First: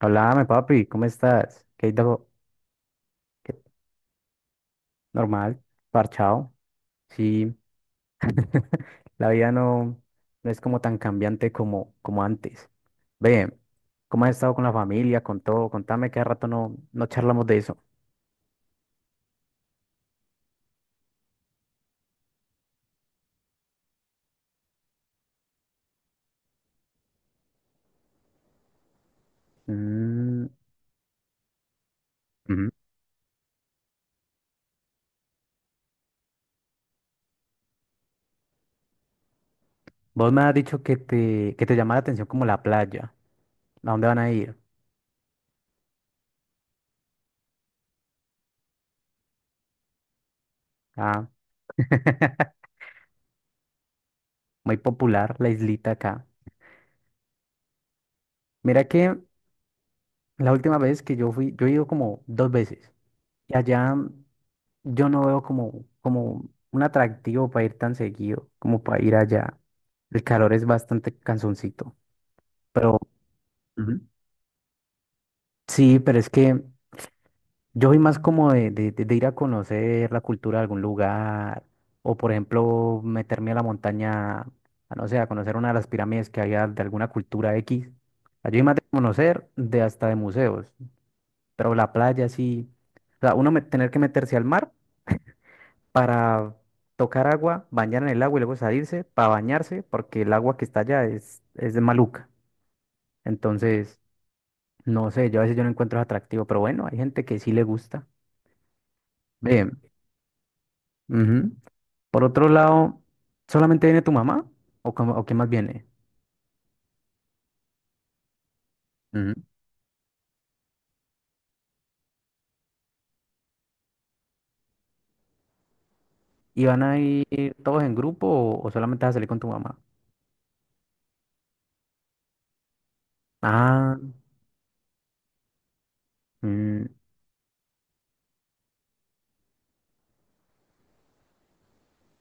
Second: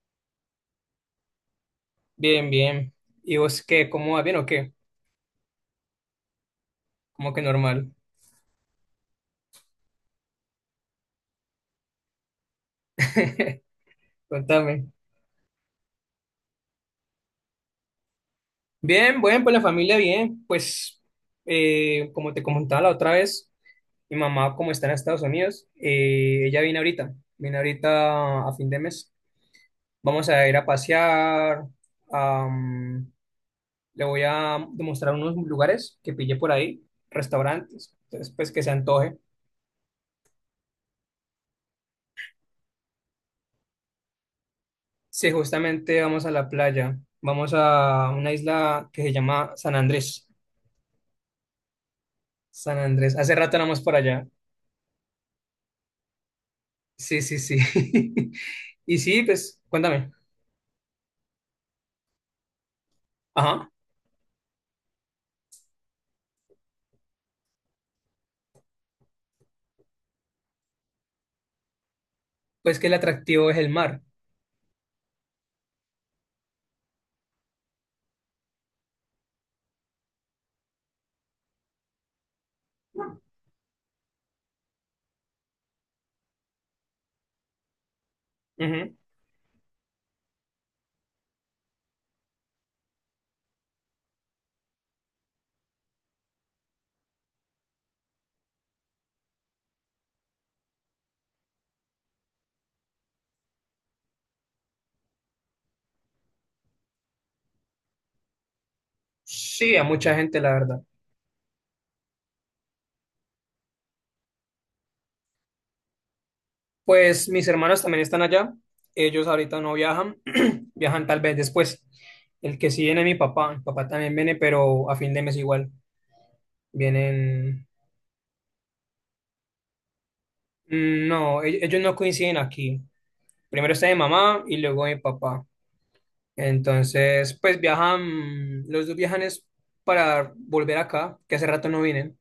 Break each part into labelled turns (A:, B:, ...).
A: Háblame, papi, ¿cómo estás? ¿Qué hay de
B: Bien, bien. ¿Y vos
A: qué-
B: qué? ¿Cómo va? ¿Bien o qué?
A: normal? Parchado.
B: ¿Cómo que
A: Sí,
B: normal?
A: la vida no es como tan cambiante como antes. Ve, ¿cómo has estado con la
B: Contame.
A: familia, con todo? Contame que hace rato no charlamos de eso.
B: Bien, bueno, pues la familia bien. Pues como te comentaba la otra vez, mi mamá como está en Estados Unidos, ella viene ahorita a fin de mes. Vamos
A: Mm,
B: a ir a pasear,
A: ujú.
B: am, le voy a demostrar unos lugares que pillé por ahí, restaurantes, entonces pues que se antoje.
A: Vos me has dicho que te llama la atención como la playa. ¿A dónde van a ir?
B: Sí, justamente vamos a la playa. Vamos a una isla que se llama San Andrés.
A: Ah,
B: San Andrés. Hace rato no vamos por allá.
A: muy popular la islita acá.
B: Sí, sí, sí.
A: Mira
B: Y
A: que
B: sí, pues, cuéntame.
A: la última vez que yo fui, yo he ido como dos veces. Y
B: Ajá.
A: allá, yo no veo como un atractivo para ir tan seguido, como para ir allá. El calor es bastante cansoncito.
B: Pues que el
A: Pero,
B: atractivo es el
A: ujú,
B: mar.
A: sí, pero es que yo soy más como de ir a conocer la cultura de algún lugar, o por ejemplo, meterme a la montaña, a no sé, a conocer una de las pirámides que había de alguna cultura X. O sea, yo soy más de
B: Ujú.
A: conocer, de hasta de museos, pero la playa sí. O sea, tener que meterse al mar para tocar agua, bañar en el agua y luego salirse para bañarse, porque el agua que está allá es de maluca. Entonces, no sé, yo a veces yo no encuentro atractivo, pero bueno, hay gente que sí le gusta. Ve,
B: Sí, a mucha gente, la verdad.
A: ujú. Por otro lado, ¿solamente viene tu mamá? ¿O, o qué más viene?
B: Pues mis hermanos también están allá. Ellos
A: Ujú.
B: ahorita no viajan. Viajan tal vez después. El que sí viene es mi papá. Mi papá también viene, pero a fin de mes igual.
A: ¿Y van a ir
B: Vienen.
A: todos en grupo, o solamente vas a salir con tu mamá?
B: No, ellos no coinciden aquí. Primero está mi
A: Ah,
B: mamá y luego mi papá.
A: mm,
B: Entonces, pues viajan, los dos viajan es para volver acá, que hace rato no vienen.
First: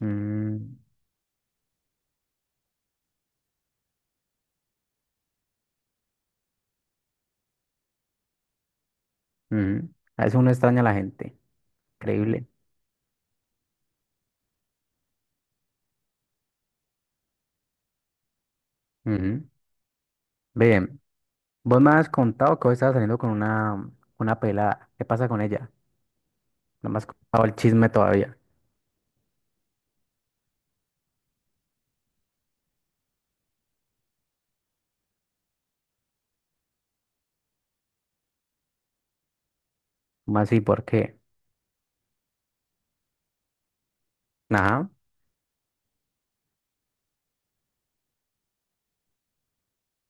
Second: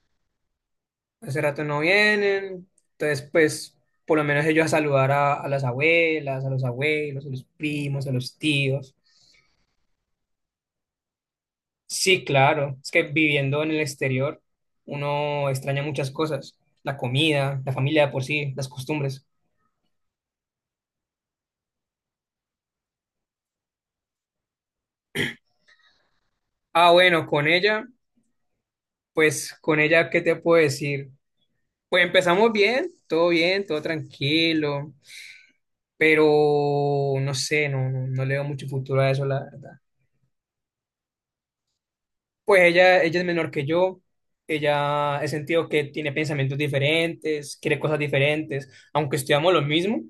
A: mm,
B: Hace rato no vienen. Entonces, pues, por lo menos ellos a saludar a las abuelas, a los abuelos, a los primos, a los tíos.
A: ujú. A veces uno extraña a la gente,
B: Sí,
A: increíble.
B: claro, es que viviendo en el exterior, uno extraña muchas cosas. La comida, la familia de por sí, las costumbres.
A: Ujú. Ve, vos me has contado que hoy estabas saliendo con una pelada. ¿Qué pasa con ella?
B: Ah,
A: No me has
B: bueno, con
A: contado el
B: ella,
A: chisme todavía.
B: pues, con ella, ¿qué te puedo decir? Pues empezamos bien, todo tranquilo, pero no sé, no, no, no le veo mucho futuro a eso, la verdad.
A: ¿Cómo así? ¿Por qué?
B: Pues ella es menor que yo,
A: Ajá,
B: ella he sentido que tiene pensamientos diferentes, quiere cosas diferentes, aunque estudiamos lo mismo,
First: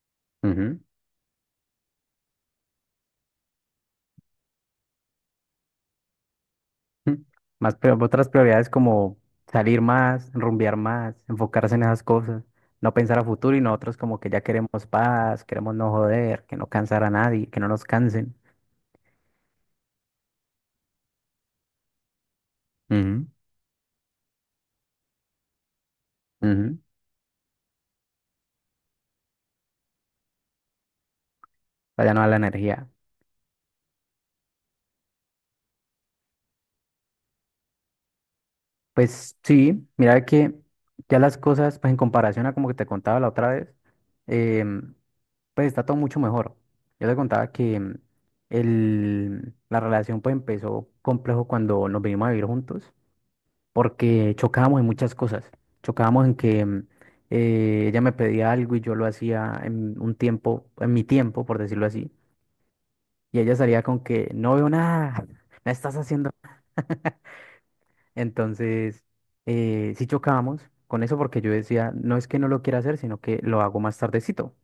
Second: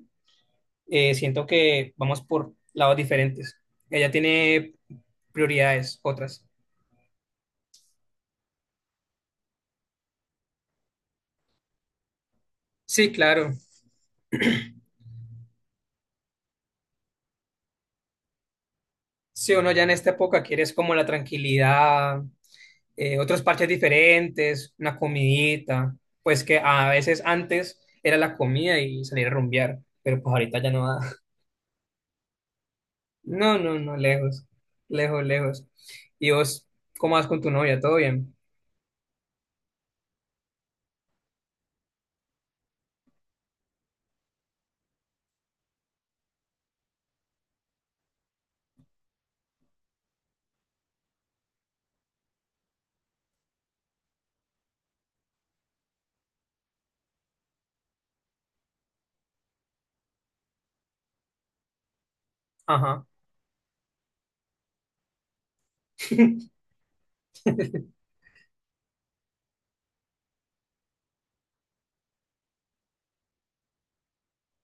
A: ujú,
B: siento que vamos por lados diferentes. Ella tiene prioridades otras.
A: mm. Otras prioridades como salir más, rumbear más, enfocarse en esas cosas, no
B: Sí,
A: pensar a
B: claro.
A: futuro y nosotros como que ya queremos paz, queremos no joder, que no cansar a nadie, que no nos cansen.
B: Si uno ya en esta época quieres como la tranquilidad,
A: Ujú,
B: otros parches diferentes, una comidita, pues que
A: ujú,
B: a veces antes era la comida y salir a rumbear, pero pues ahorita ya no da.
A: vaya no a la energía.
B: No, no, no, lejos, lejos, lejos. ¿Y vos cómo vas con tu novia? ¿Todo bien?
A: Pues sí, mira que ya las cosas, pues en comparación a como que te contaba la otra vez, em, pues está todo mucho mejor. Yo te contaba que la relación pues empezó complejo cuando nos vinimos a vivir juntos, porque chocábamos en muchas cosas. Chocábamos en que ella me pedía algo y yo lo hacía en un tiempo, en mi tiempo, por decirlo así,
B: Ajá,
A: y ella salía con que no veo nada, no estás haciendo nada. Entonces, sí chocábamos con eso porque yo decía, no es que no lo quiera hacer, sino que lo hago más tardecito.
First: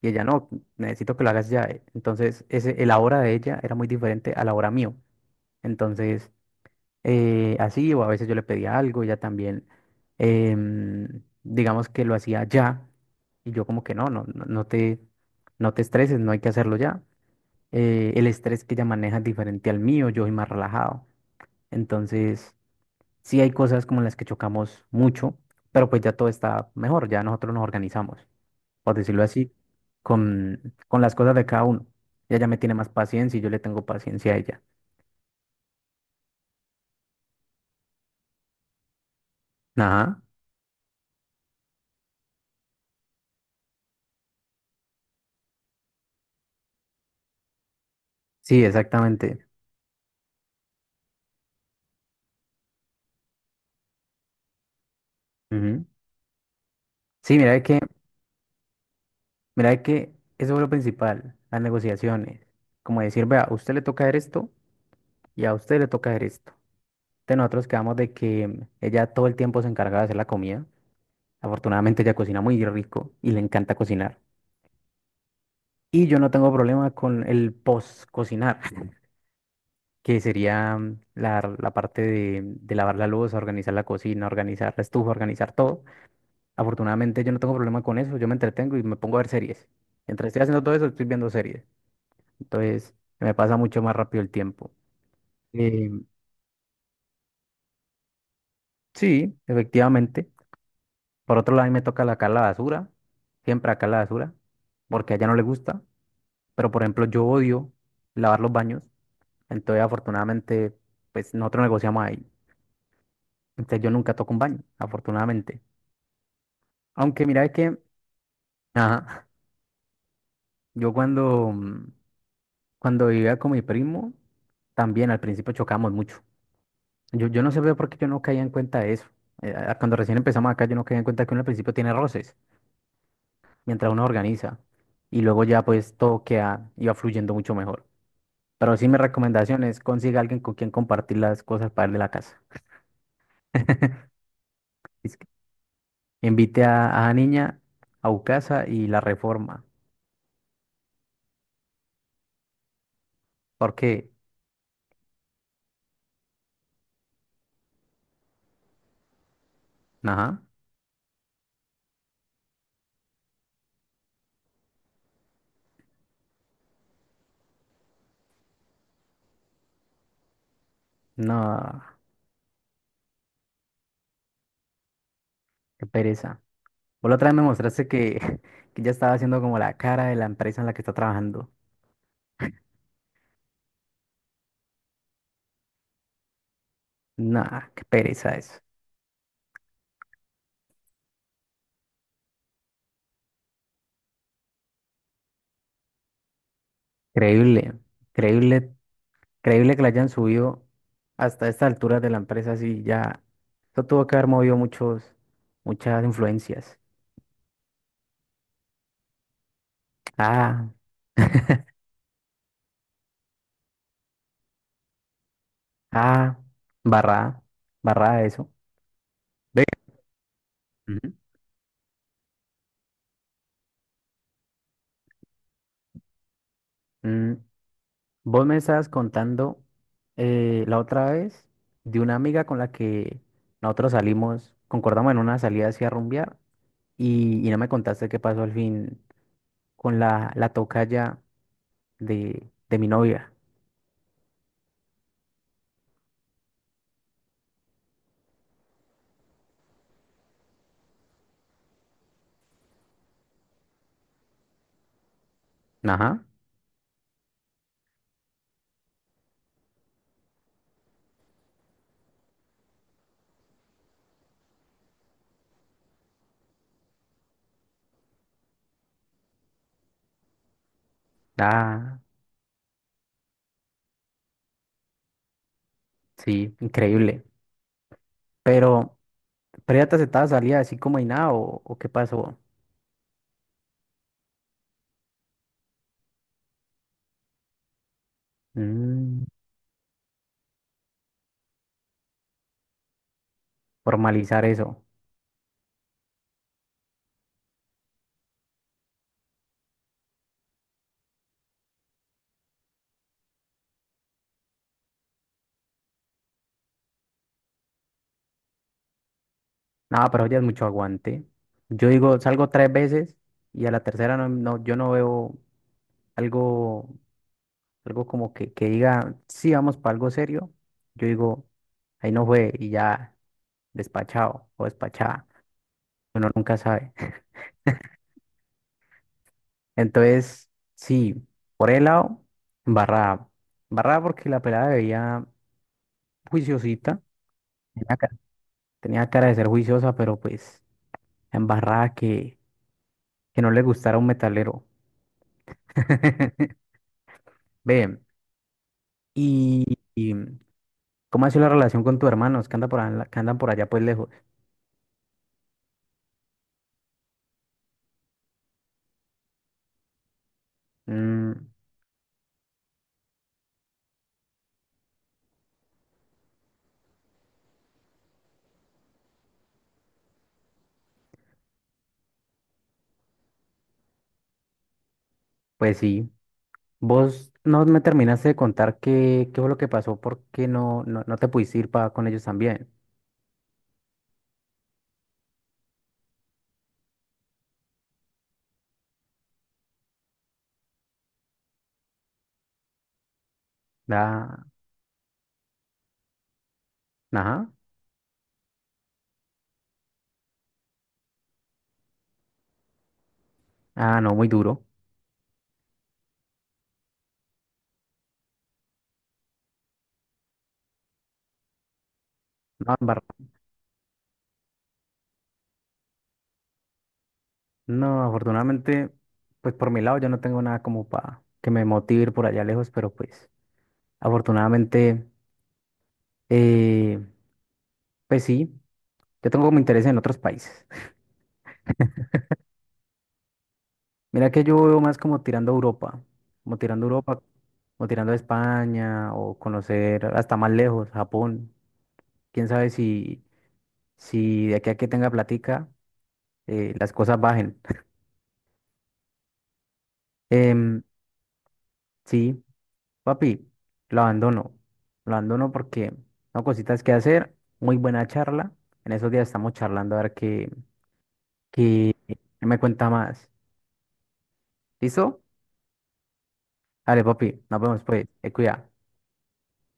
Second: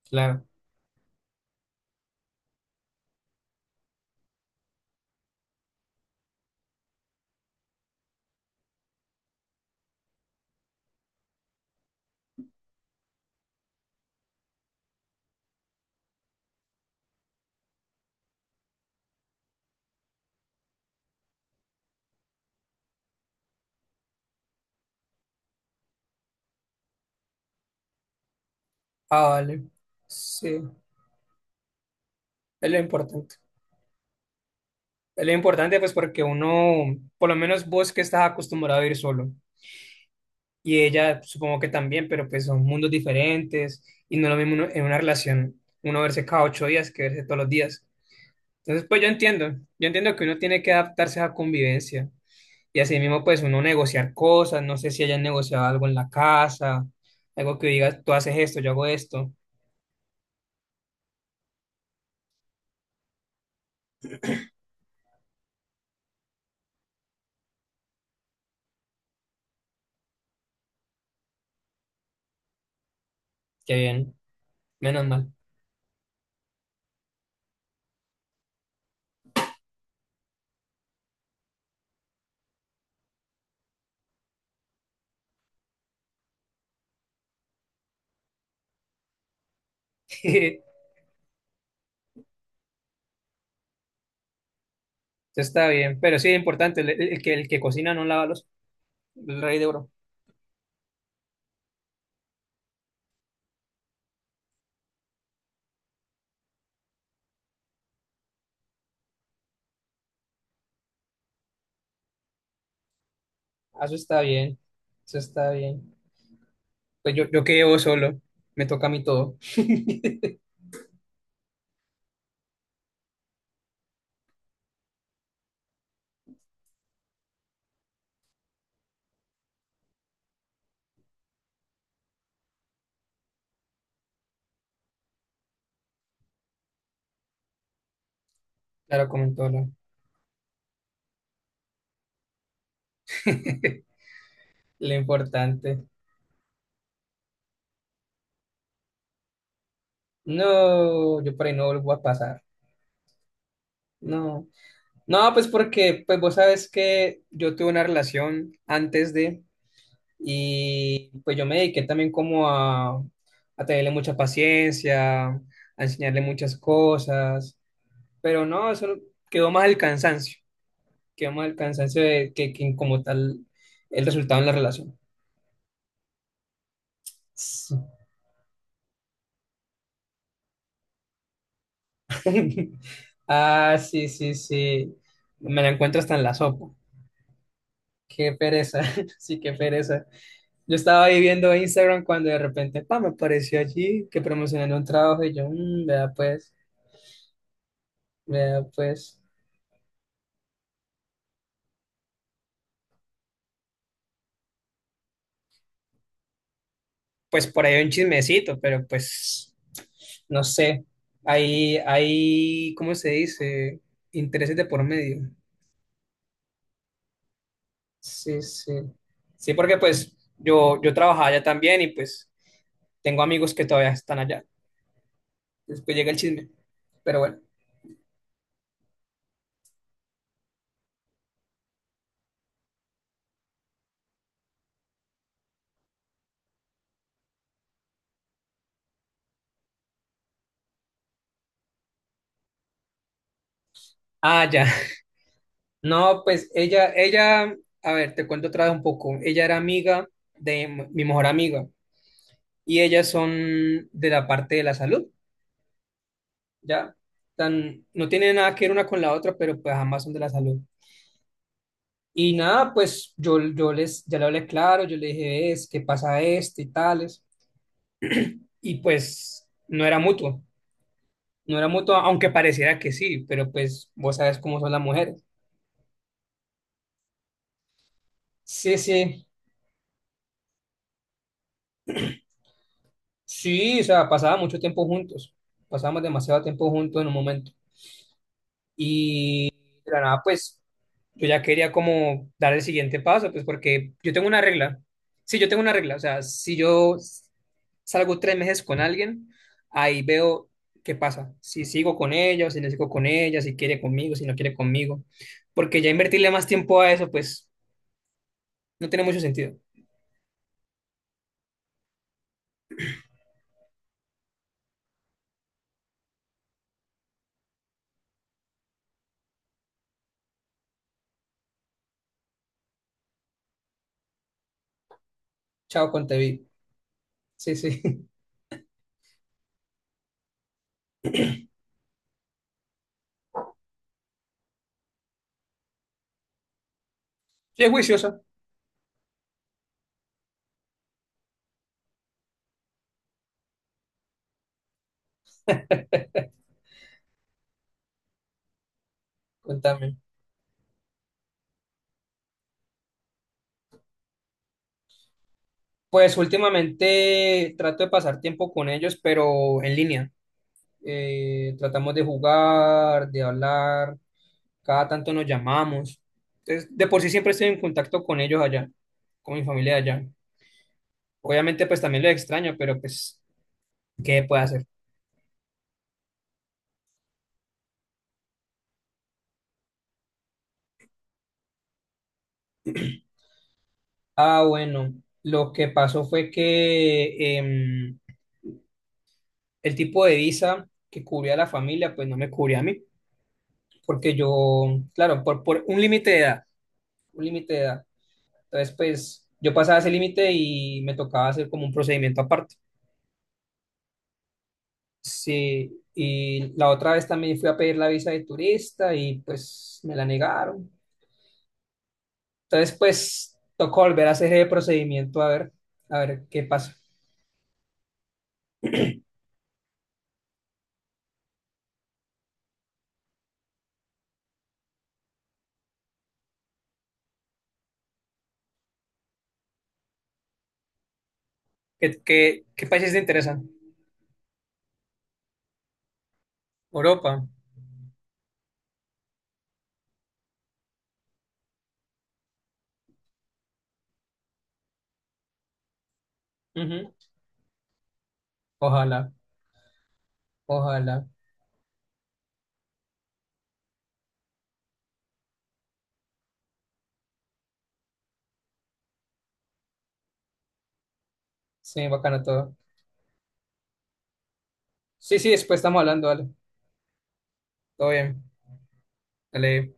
A: Y ella,
B: claro.
A: no, necesito que lo hagas ya. Entonces, el ahora de ella era muy diferente a la hora mío. Entonces, así, o a veces yo le pedía algo, ella también, digamos que lo hacía ya. Y yo como que no te estreses, no hay que hacerlo ya. El estrés que ella maneja es diferente al mío, yo soy más relajado. Entonces, sí hay cosas como las que chocamos mucho, pero pues ya todo está mejor, ya nosotros nos organizamos, por decirlo
B: Ah,
A: así,
B: vale. Sí,
A: con las cosas de cada uno. Ella ya me
B: es
A: tiene
B: lo
A: más
B: importante.
A: paciencia y yo le tengo paciencia a ella.
B: Lo importante, pues, porque uno, por lo menos vos que estás acostumbrado a ir solo,
A: Ajá,
B: y ella supongo que también, pero pues son mundos diferentes, y no es lo mismo uno- en una relación, uno verse cada 8 días que verse todos los días.
A: sí,
B: Entonces, pues
A: exactamente.
B: yo entiendo que uno tiene que adaptarse a la convivencia, y así mismo, pues, uno negociar cosas, no sé si hayan negociado
A: Ujú.
B: algo en la casa,
A: Sí, mira
B: algo
A: de
B: que
A: que,
B: digas, tú haces esto, yo hago esto,
A: mira de que eso es lo principal, las negociaciones. Como decir, vea, a usted le toca hacer esto y a usted le toca hacer esto. De nosotros quedamos de que ella todo el tiempo se encarga de hacer la comida. Afortunadamente ella cocina muy rico y le
B: qué
A: encanta
B: bien,
A: cocinar.
B: menos mal.
A: Y yo no tengo problema con el post-cocinar, que sería la parte de lavar la luz, organizar la cocina, organizar la estufa, organizar todo. Afortunadamente yo no tengo problema con eso, yo me entretengo y me pongo a ver series. Mientras estoy haciendo todo eso, estoy viendo series. Entonces me pasa mucho más rápido el tiempo.
B: Entonces está
A: Eh,
B: bien, pero sí, importante, el que cocina no lava los,
A: sí,
B: el rey de oro.
A: efectivamente. Por otro lado, a mí me toca acá la basura, siempre acá la basura, porque a ella no le gusta. Pero por ejemplo, yo odio lavar los baños, entonces afortunadamente pues nosotros negociamos ahí. Entonces
B: Ah,
A: yo
B: eso
A: nunca
B: está
A: toco un
B: bien,
A: baño,
B: eso está
A: afortunadamente.
B: bien. Pues yo,
A: Aunque
B: yo
A: mira es
B: que
A: que,
B: llevo solo, me toca a mí
A: ajá,
B: todo.
A: yo cuando, cuando vivía con mi primo, también al principio chocábamos mucho. Yo no sé por qué yo no caía en cuenta de eso. Cuando recién empezamos acá, yo no caía en cuenta que uno al principio tiene roces, mientras uno organiza. Y luego ya pues todo queda, iba fluyendo mucho mejor. Pero sí, mi
B: Claro, comentó
A: recomendación
B: lo,
A: es consiga alguien con quien compartir las cosas para el la casa.
B: lo
A: Es que
B: importante.
A: invite a la niña a su casa y la reforma.
B: No, yo por ahí no vuelvo a pasar.
A: Porque,
B: No, no, pues porque, pues vos sabes que yo tuve una relación antes de,
A: ajá.
B: y pues yo me dediqué también como a tenerle mucha paciencia, a enseñarle muchas cosas, pero no, eso quedó más el cansancio. Queda más el
A: No,
B: cansancio de que como tal el resultado en la relación.
A: qué pereza. Vos la otra vez me
B: Sí.
A: mostraste que, que ya estaba haciendo como la cara de la empresa en la que está trabajando.
B: Ah, sí, sí, sí. Me la encuentro hasta en la sopa.
A: No, qué
B: Qué
A: pereza eso.
B: pereza, sí, qué pereza. Yo estaba ahí viendo Instagram cuando de repente, pa, me apareció allí que promocionando un trabajo y yo, vea pues,
A: Increíble,
B: vea
A: increíble,
B: pues.
A: increíble que la hayan subido hasta esta altura de la empresa así ya. Eso tuvo que haber movido muchas influencias.
B: Pues por ahí un chismecito, pero pues, no
A: Ah,
B: sé. Hay, ¿cómo se dice? Intereses de por medio.
A: ah, barra, barra
B: Sí,
A: eso.
B: sí. Sí,
A: Ve.
B: porque pues yo,
A: Ujú.
B: trabajaba allá también y pues tengo amigos que todavía están allá. Después llega el chisme. Pero
A: Mm,
B: bueno.
A: vos me estabas contando la otra vez de una amiga con la que nosotros salimos, concordamos en una salida hacia rumbear y no me contaste qué pasó al fin con la tocaya de mi novia.
B: Ah, ya. No, pues ella, a ver, te cuento otra vez un poco. Ella era amiga de mi mejor amiga y ellas son de la parte de la salud,
A: Ajá.
B: ¿ya? Tan, no tiene nada que ver una con la otra, pero pues ambas son de la salud. Y nada, pues yo, ya le hablé claro, yo le dije, es, ¿qué pasa esto y tales? Y pues no era mutuo. No era mutuo,
A: Ah,
B: aunque pareciera que sí, pero pues vos sabes cómo son las mujeres.
A: sí, increíble.
B: Sí,
A: Pero,
B: sí,
A: ¿Pero ya te aceptaba salida así como y nada, o o qué pasó?
B: sí, o sea, pasaba mucho tiempo juntos, pasábamos demasiado tiempo juntos en un momento.
A: Mm,
B: Y de la nada, pues yo ya quería como dar el siguiente paso, pues porque yo tengo una
A: formalizar
B: regla.
A: eso.
B: Sí, yo tengo una regla, o sea, si yo salgo 3 meses con alguien, ahí veo qué pasa, si sigo con ella, o si no sigo con ella, si quiere conmigo, si no quiere conmigo, porque ya invertirle más tiempo a eso, pues no tiene mucho sentido.
A: No, pero ya es mucho aguante. Yo digo, salgo tres veces y a la tercera no, no, yo no veo algo, algo como que diga, sí, vamos para algo serio, yo digo, ahí no fue y ya despachado o despachada,
B: Chao
A: uno
B: Contevi.
A: nunca sabe.
B: Sí, sí.
A: Entonces, sí, por el lado, barrada. Barrada porque la pelada veía juiciosita,
B: Sí, es
A: tenía, ca-
B: juiciosa.
A: tenía cara de ser juiciosa, pero pues embarrada que no le gustara un metalero. Ve, y,
B: Contame.
A: y, ¿cómo ha sido la relación con tu hermano? Es que anda por, que andan por allá pues lejos.
B: Pues últimamente trato de pasar tiempo con ellos, pero en línea.
A: Mm,
B: Tratamos de jugar, de hablar. Cada tanto nos llamamos. Entonces, de por sí siempre estoy en contacto con ellos allá, con mi familia allá. Obviamente, pues también lo extraño, pero pues, ¿qué puede hacer?
A: pues sí. Vos no me terminaste de contar qué, qué fue lo que pasó, por qué no te pudiste ir con ellos también.
B: Ah, bueno, lo que pasó fue que el tipo de visa que cubría a la familia, pues no me cubría a mí. Porque
A: Da,
B: yo, claro, por un límite de edad, un límite
A: ajá.
B: de edad. Entonces, pues yo pasaba ese límite y me tocaba hacer como un procedimiento aparte.
A: Ah, no, muy duro.
B: Sí, y la otra vez también fui a pedir la visa de turista y pues me la negaron.
A: No,
B: Entonces, pues tocó volver a hacer ese procedimiento a ver qué pasa.
A: no, afortunadamente, pues por mi lado yo no tengo nada como para que me motive ir por allá lejos, pero pues afortunadamente, eh, pues sí, yo tengo como interés en otros países.
B: ¿Qué países te interesan?
A: Mira que yo veo más como tirando a Europa, como tirando a
B: Europa.
A: Europa, como tirando a España o conocer hasta más lejos, Japón. Quién sabe si... si de aquí a que tenga platica,
B: Ujú.
A: las cosas bajen.
B: Ojalá,
A: Em,
B: ojalá.
A: sí, papi, lo abandono. Lo abandono porque no cositas que hacer. Muy buena charla. En esos días estamos charlando a ver qué,
B: Sí,
A: qué
B: bacana
A: qué
B: todo.
A: me cuenta más.
B: Sí,
A: ¿Listo?
B: sí, después estamos hablando, dale.
A: Dale, papi, nos vemos
B: Todo
A: pues.
B: bien.
A: Te cuida.
B: Dale.